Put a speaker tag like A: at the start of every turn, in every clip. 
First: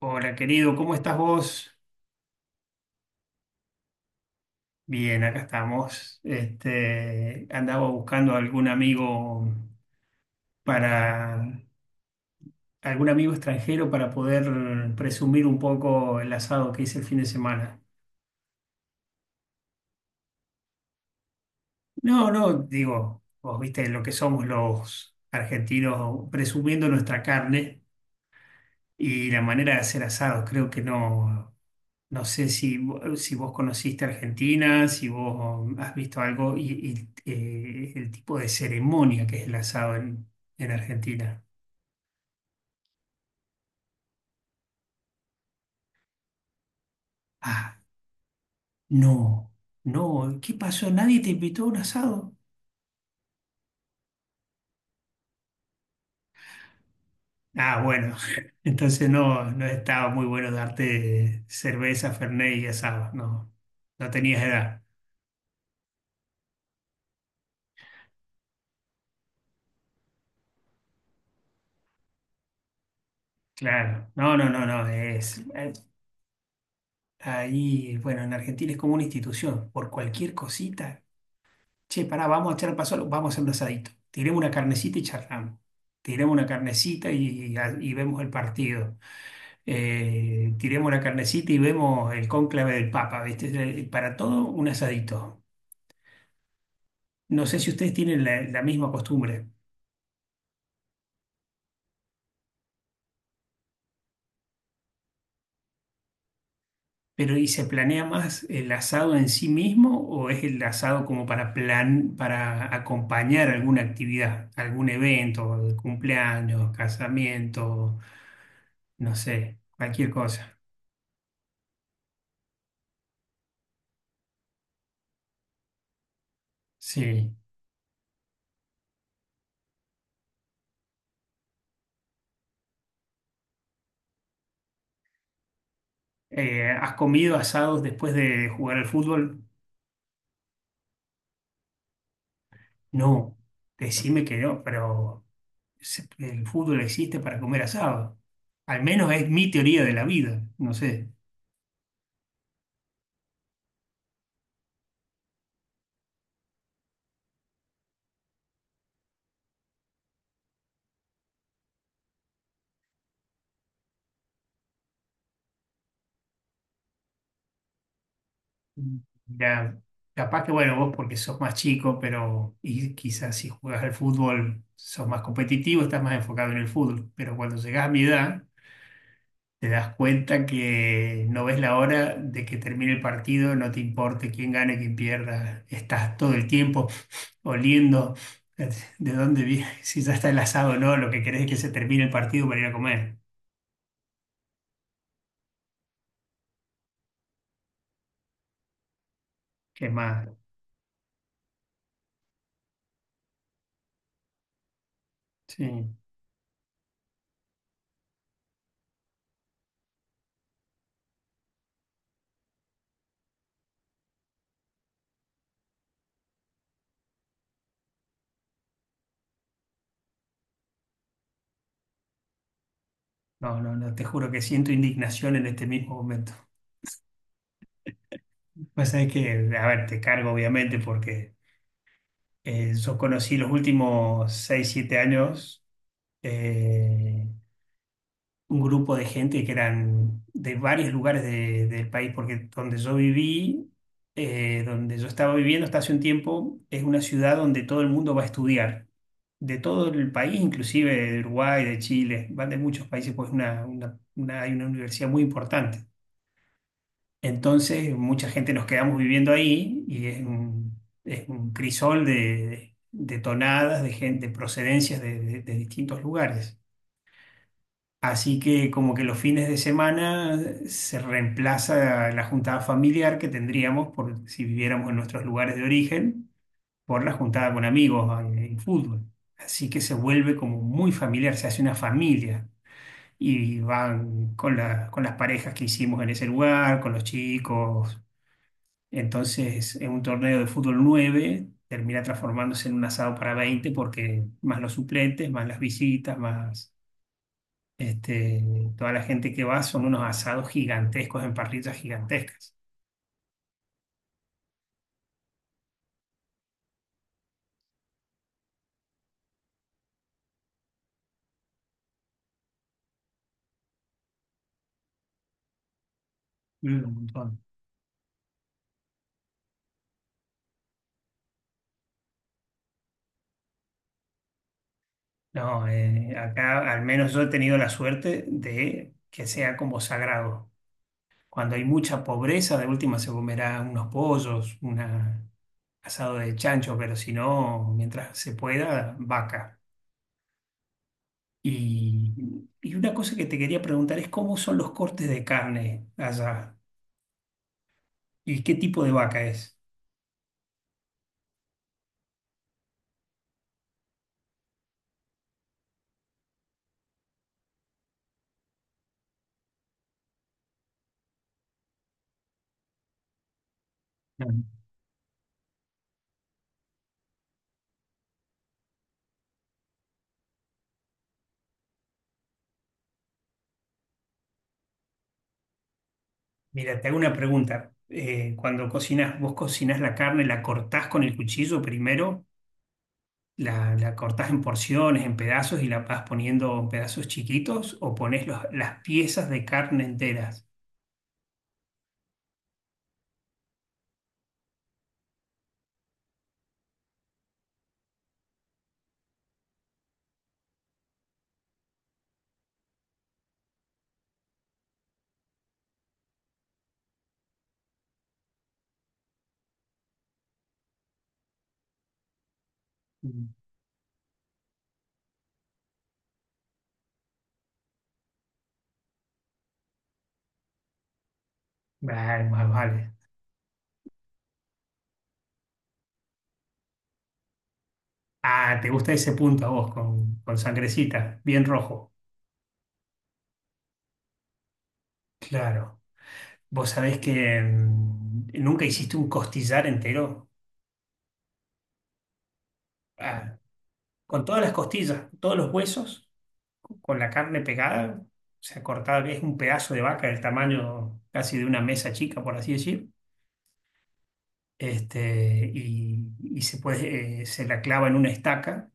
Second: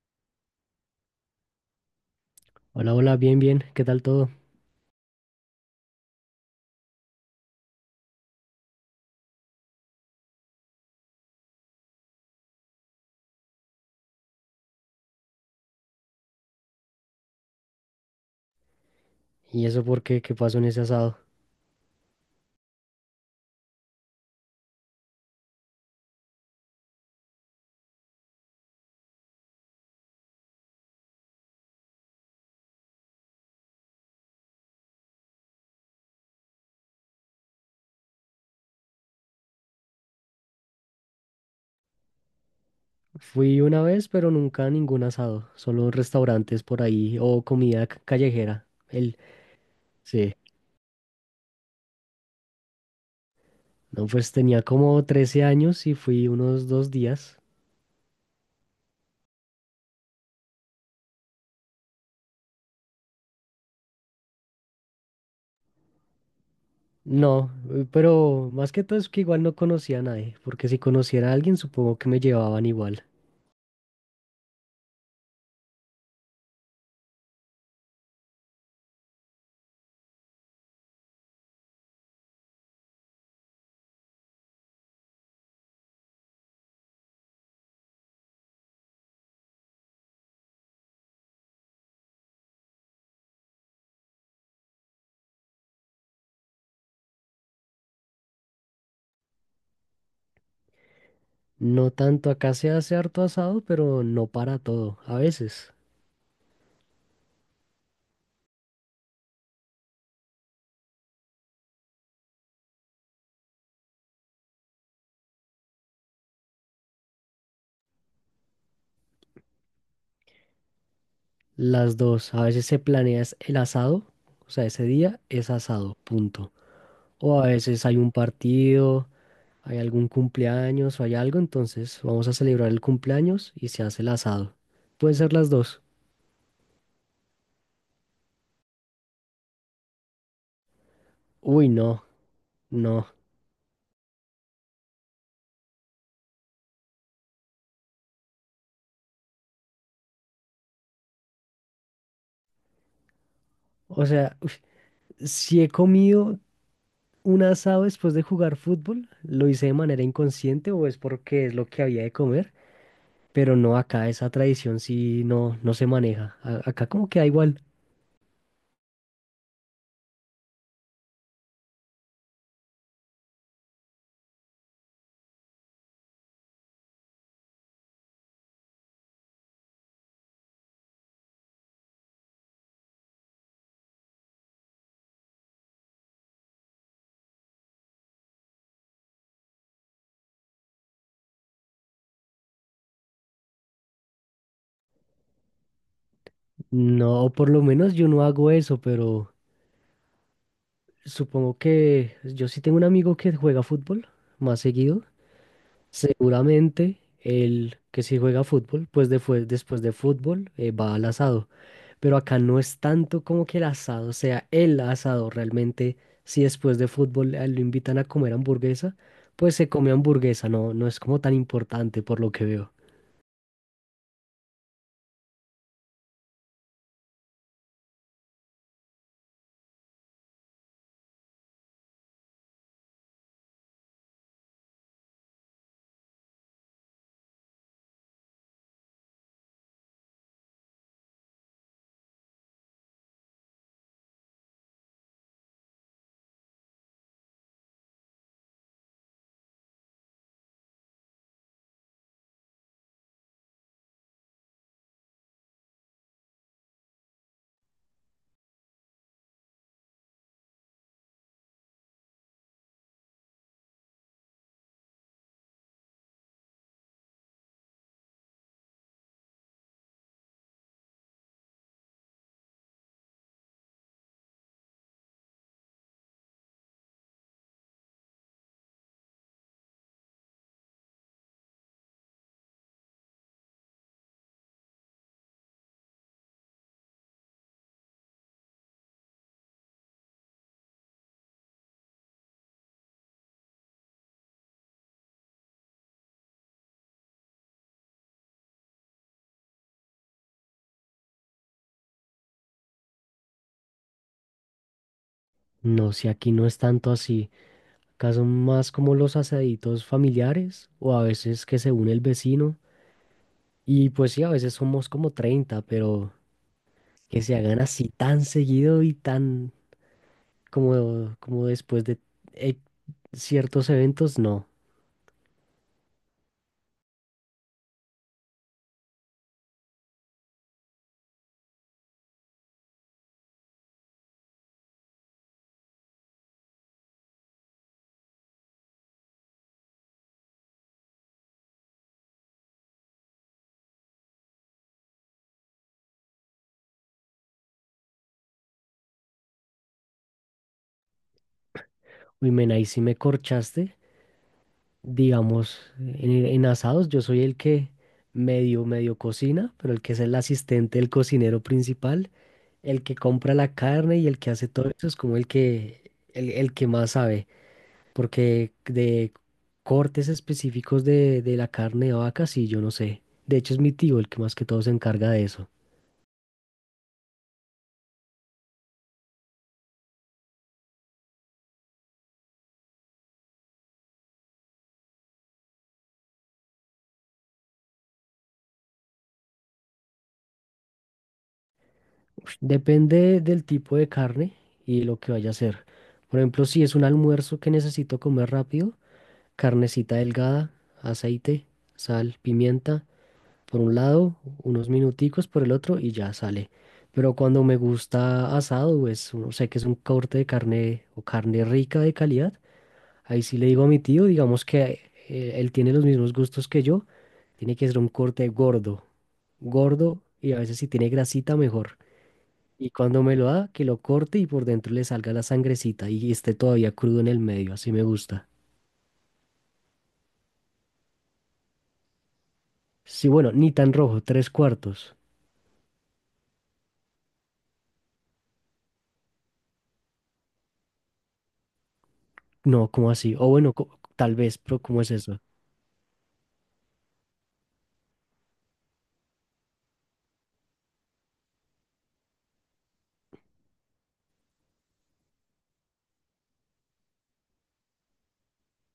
A: Hola, querido, ¿cómo estás vos?
B: Hola, hola, bien, bien, ¿qué tal todo?
A: Bien, acá estamos. Andaba buscando para algún amigo extranjero para poder presumir un poco el asado que hice el fin de semana.
B: ¿Y eso por qué? ¿Qué pasó en ese asado?
A: No, no, digo, vos viste lo que somos los argentinos presumiendo nuestra carne y la manera de hacer asados. Creo que no. No sé si, si vos conociste Argentina, si vos has visto algo y el tipo de ceremonia que es el asado en Argentina.
B: Fui una vez, pero nunca a ningún asado, solo restaurantes por ahí o
A: Ah,
B: comida callejera.
A: no,
B: Sí,
A: no, ¿qué pasó? ¿Nadie te invitó a un asado?
B: no, pues tenía como 13 años y fui unos 2 días.
A: Ah, bueno, entonces no, no estaba muy bueno darte cerveza, fernet y asado, no, no tenías edad,
B: No, pero más que todo es que igual no conocía a nadie, porque si conociera a alguien supongo que me llevaban igual.
A: claro. No, no, no, no, ahí, bueno, en Argentina es como una institución, por cualquier cosita. Che, pará, vamos a echar a paso, vamos a hacer un asadito. Tiremos una carnecita y charlamos. Tiremos una carnecita y vemos el partido. Tiremos una carnecita y vemos el cónclave del Papa, ¿viste? Para todo, un asadito. No sé si ustedes tienen la misma costumbre,
B: No tanto, acá se hace harto asado, pero no para todo, a veces.
A: pero ¿y se planea más el asado en sí mismo o es el asado como para acompañar alguna actividad, algún evento, cumpleaños, casamiento, no sé, cualquier cosa?
B: Las dos, a veces se planea es el asado, o sea, ese día es asado, punto.
A: Sí.
B: O a veces hay un partido, hay algún cumpleaños o hay algo, entonces vamos a celebrar el cumpleaños y se hace el asado. Pueden ser las dos.
A: ¿Has comido asados después de jugar al fútbol?
B: Uy, no, no.
A: No, decime que no, pero el fútbol existe para comer asado. Al menos es mi teoría de la vida, no sé.
B: O sea, uf, si he comido un asado después de jugar fútbol, lo hice de manera inconsciente o es porque es lo que había de comer, pero no acá esa tradición sí no, no se maneja. Acá como que da igual.
A: Ya, capaz que bueno, vos porque sos más chico, pero y quizás si juegas al fútbol sos más competitivo, estás más enfocado en el fútbol, pero cuando llegás a mi edad te das cuenta que no ves la hora de que termine el partido, no te importe quién gane, quién pierda. Estás todo el tiempo oliendo eh, de dónde viene, si ya está el asado o no, lo que querés es que se termine el partido para ir a comer.
B: No, por lo menos yo no hago eso, pero
A: ¿Qué más?
B: supongo que yo sí tengo un amigo que juega fútbol más seguido.
A: Sí.
B: Seguramente él que sí juega fútbol, pues después, después de fútbol va al asado. Pero acá no es tanto como que el asado sea el asado. Realmente, si después de fútbol lo invitan a comer hamburguesa, pues se come hamburguesa. No, no es como tan importante por lo que veo.
A: No, no, no, te juro que siento indignación en este mismo momento. Pues es que, a ver, te cargo obviamente porque yo conocí los últimos 6 7 años. eh, un grupo de gente que eran de varios lugares del país, porque donde yo viví, donde yo estaba viviendo hasta hace un tiempo, es una ciudad donde todo el mundo va a estudiar, de todo el país, inclusive de Uruguay, de Chile, van de muchos países, pues hay una universidad muy importante. Entonces, mucha gente nos quedamos viviendo ahí y es un crisol de tonadas, de gente, de procedencias de distintos lugares. Así que como que los fines de semana se reemplaza la juntada familiar que tendríamos por si viviéramos en nuestros lugares de origen por la juntada con amigos en, fútbol. Así que se vuelve como muy familiar, se hace una familia y van con con las parejas que hicimos en ese lugar, con los chicos. Entonces, en un torneo de fútbol 9, termina transformándose en un asado para 20 porque más los suplentes, más las visitas, más este, toda la gente que va son unos asados gigantescos en parrillas gigantescas.
B: No, si aquí no es tanto así. Acá son más como los asaditos familiares o a veces que se une el vecino. Y pues sí, a veces somos como 30, pero
A: Mm, un
B: que se
A: montón.
B: hagan así tan seguido y tan como después de eh, ciertos eventos, no.
A: No, acá al menos yo he tenido la suerte de que sea como sagrado. Cuando hay mucha pobreza, de última se comerá unos pollos, un asado de chancho, pero si no, mientras se pueda, vaca. Y una cosa que te quería preguntar es cómo son los cortes de carne allá y qué tipo de vaca es.
B: Uy, men, ahí sí me corchaste. Digamos, en asados yo soy el que medio, medio cocina, pero el que es el asistente, el cocinero principal, el que compra la carne y el que hace todo eso es como el que más sabe. Porque de cortes específicos de la carne de vaca, sí, yo no sé. De hecho, es mi tío el que más que todo se encarga de eso.
A: Mira, te hago una pregunta. Cuando cocinas, vos cocinás la carne, ¿la cortás con el cuchillo primero? ¿La cortás en porciones, en pedazos y la vas poniendo en pedazos chiquitos? ¿O pones las piezas de carne enteras?
B: Ush, depende del tipo de carne y lo que vaya a hacer. Por ejemplo, si es un almuerzo que necesito comer rápido, carnecita delgada, aceite, sal, pimienta, por un lado, unos minuticos por el otro y ya sale. Pero cuando me gusta asado, pues uno sé que es un corte de carne o carne rica de calidad. Ahí
A: Mm.
B: sí le digo a mi tío, digamos que él tiene los mismos gustos que yo, tiene que ser un corte gordo, gordo, y a veces si tiene grasita mejor.
A: Vale, vale,
B: Y
A: vale.
B: cuando me lo da, que lo corte y por dentro le salga la sangrecita y esté todavía crudo en el medio, así me gusta.
A: Ah, te gusta ese punto a vos, con sangrecita, bien rojo.
B: Sí, bueno, ni tan rojo, tres cuartos.
A: Claro. Vos sabés que nunca hiciste un costillar entero.
B: No, ¿cómo así? O
A: Ah,
B: bueno, tal
A: con
B: vez,
A: todas las
B: pero ¿cómo es
A: costillas,
B: eso?
A: todos los huesos, con la carne pegada, o sea, cortada, es un pedazo de vaca del tamaño casi de una mesa chica, por así decir. Y, se puede, se la clava en una estaca,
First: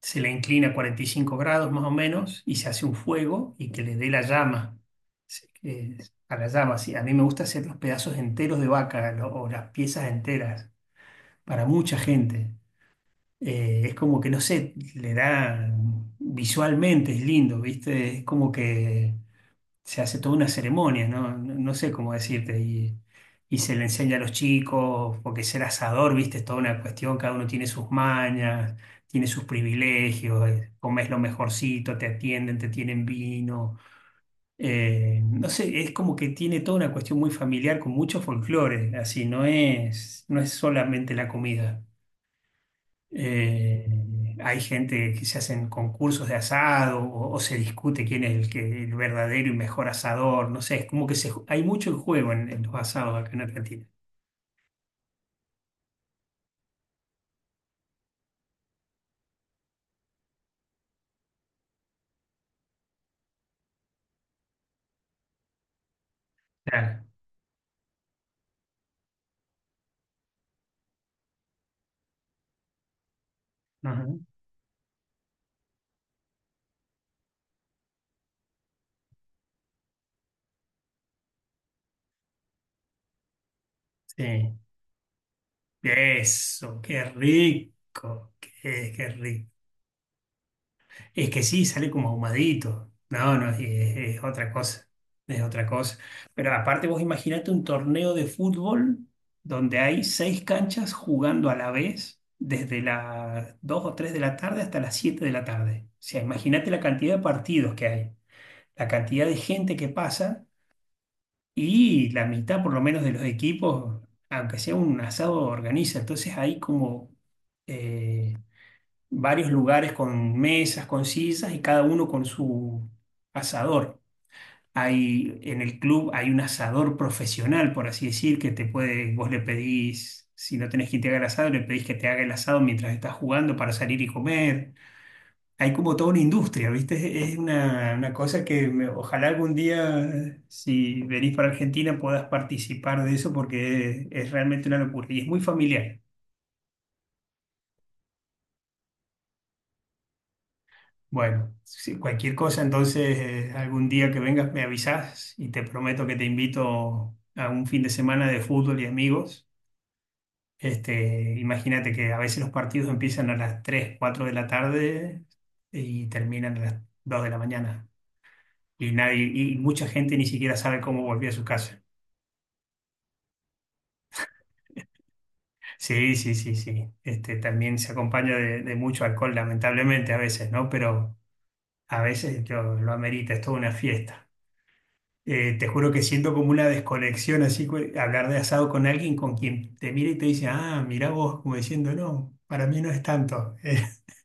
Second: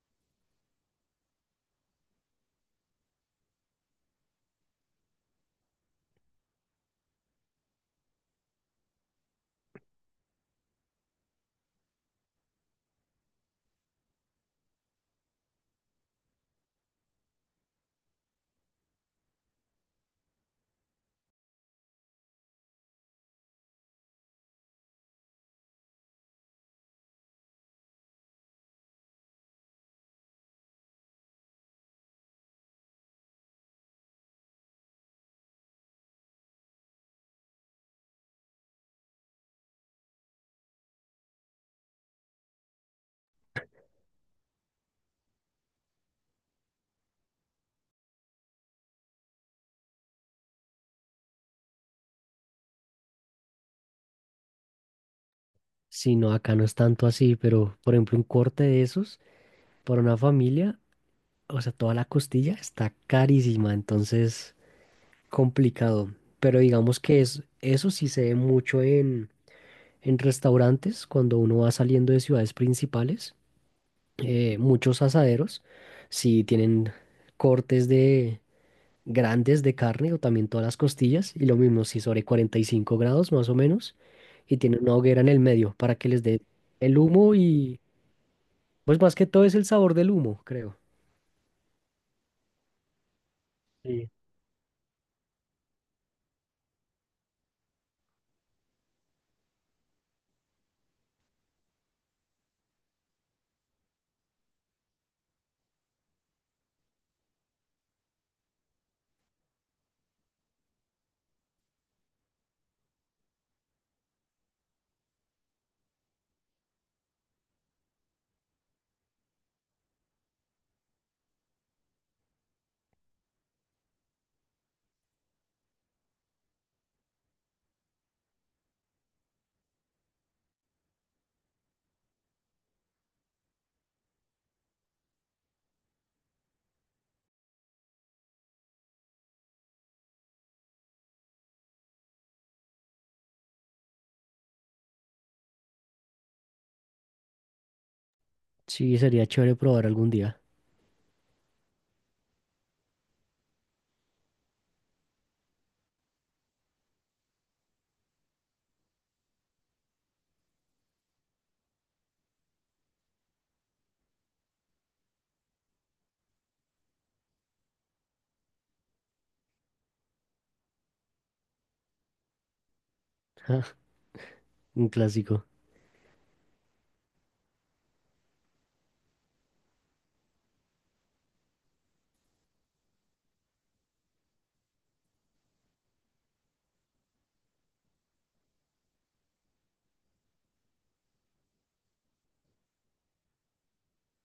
A: se la inclina a 45 grados más o menos y se hace un fuego y que le dé la llama, se- eh, a la llama, sí. A mí me gusta hacer los pedazos enteros de vaca o las piezas enteras para mucha gente. Es como que, no sé, le da visualmente, es lindo, ¿viste? Es como que se hace toda una ceremonia, ¿no? No, no sé cómo decirte. Y se le enseña a los chicos, porque ser asador, viste, es toda una cuestión, cada uno tiene sus mañas, tiene sus privilegios, comes lo mejorcito, te atienden, te tienen vino. No sé, es como que tiene toda una cuestión muy familiar con mucho folclore, así, no es solamente la comida. Eh, hay gente que se hacen concursos de asado o se discute quién es el verdadero y mejor asador. No sé, es como que hay mucho en juego en los asados acá en Argentina.
B: Sí, no, acá no es tanto así, pero por ejemplo, un corte de esos para una familia, o sea, toda la costilla está carísima, entonces complicado, pero digamos
A: Claro.
B: que es, eso sí se ve mucho en restaurantes cuando uno va saliendo de ciudades principales.
A: Ajá,
B: Muchos asaderos sí tienen cortes de grandes de carne o también todas las costillas y lo mismo si sobre 45 grados más o menos, y
A: sí.
B: tienen una hoguera en el medio para que les dé
A: Eso,
B: el
A: qué
B: humo, y
A: rico, qué,
B: pues
A: qué
B: más que todo
A: rico.
B: es el sabor del humo, creo.
A: Es que sí, sale como ahumadito. No, no, es,
B: Sí,
A: es otra cosa. Es otra cosa. Pero aparte, vos imaginate un torneo de fútbol donde hay seis canchas jugando a la vez desde las 2 o 3 de la tarde hasta las 7 de la tarde. O sea, imagínate la cantidad de partidos que hay, la cantidad de gente que pasa y la mitad por lo menos de los equipos, aunque sea un asado, organiza. Entonces hay como eh, varios lugares con mesas, con sillas y cada uno con su asador. En el club hay un asador profesional, por así decir, que te puede, vos le pedís, si no tenés quien te haga el asado, le pedís que te haga el asado mientras estás jugando para salir y comer. Hay como toda una industria, ¿viste? Es una cosa que ojalá algún día, si venís para Argentina, puedas participar de eso porque es realmente una locura y es muy familiar.
B: sí, sería chévere probar algún día.
A: Bueno, si cualquier cosa, entonces algún día que vengas me avisas y te prometo que te invito a un fin de semana de fútbol y amigos. Imagínate que a veces los partidos empiezan a las 3, 4 de la tarde y terminan a las 2 de la mañana. Y nadie, y mucha gente ni siquiera sabe cómo volvió a su casa.
B: Un clásico.
A: Sí, sí, sí, sí. También se acompaña de mucho alcohol, lamentablemente a veces, ¿no? Pero a veces lo amerita, es toda una fiesta. Te juro que siento como una desconexión así, hablar de asado con alguien con quien te mira y te dice, ah, mirá vos, como diciendo, no, para mí no es tanto.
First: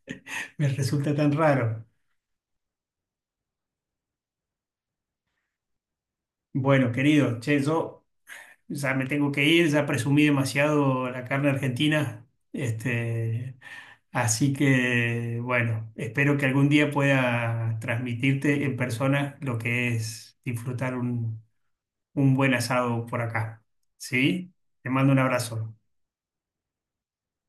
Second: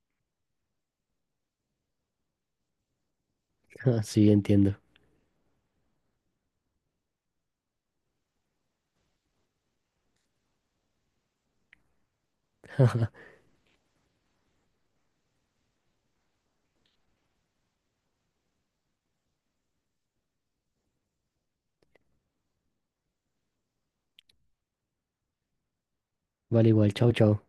A: Eh, me resulta tan raro.
B: Sí, entiendo.
A: Bueno, querido, che, yo ya me tengo que ir, ya presumí demasiado la carne argentina, este, así que, bueno, espero que algún día pueda transmitirte en persona lo que es disfrutar un, buen asado por acá, ¿sí? Te mando un abrazo.
B: Vale, igual, chao, chao.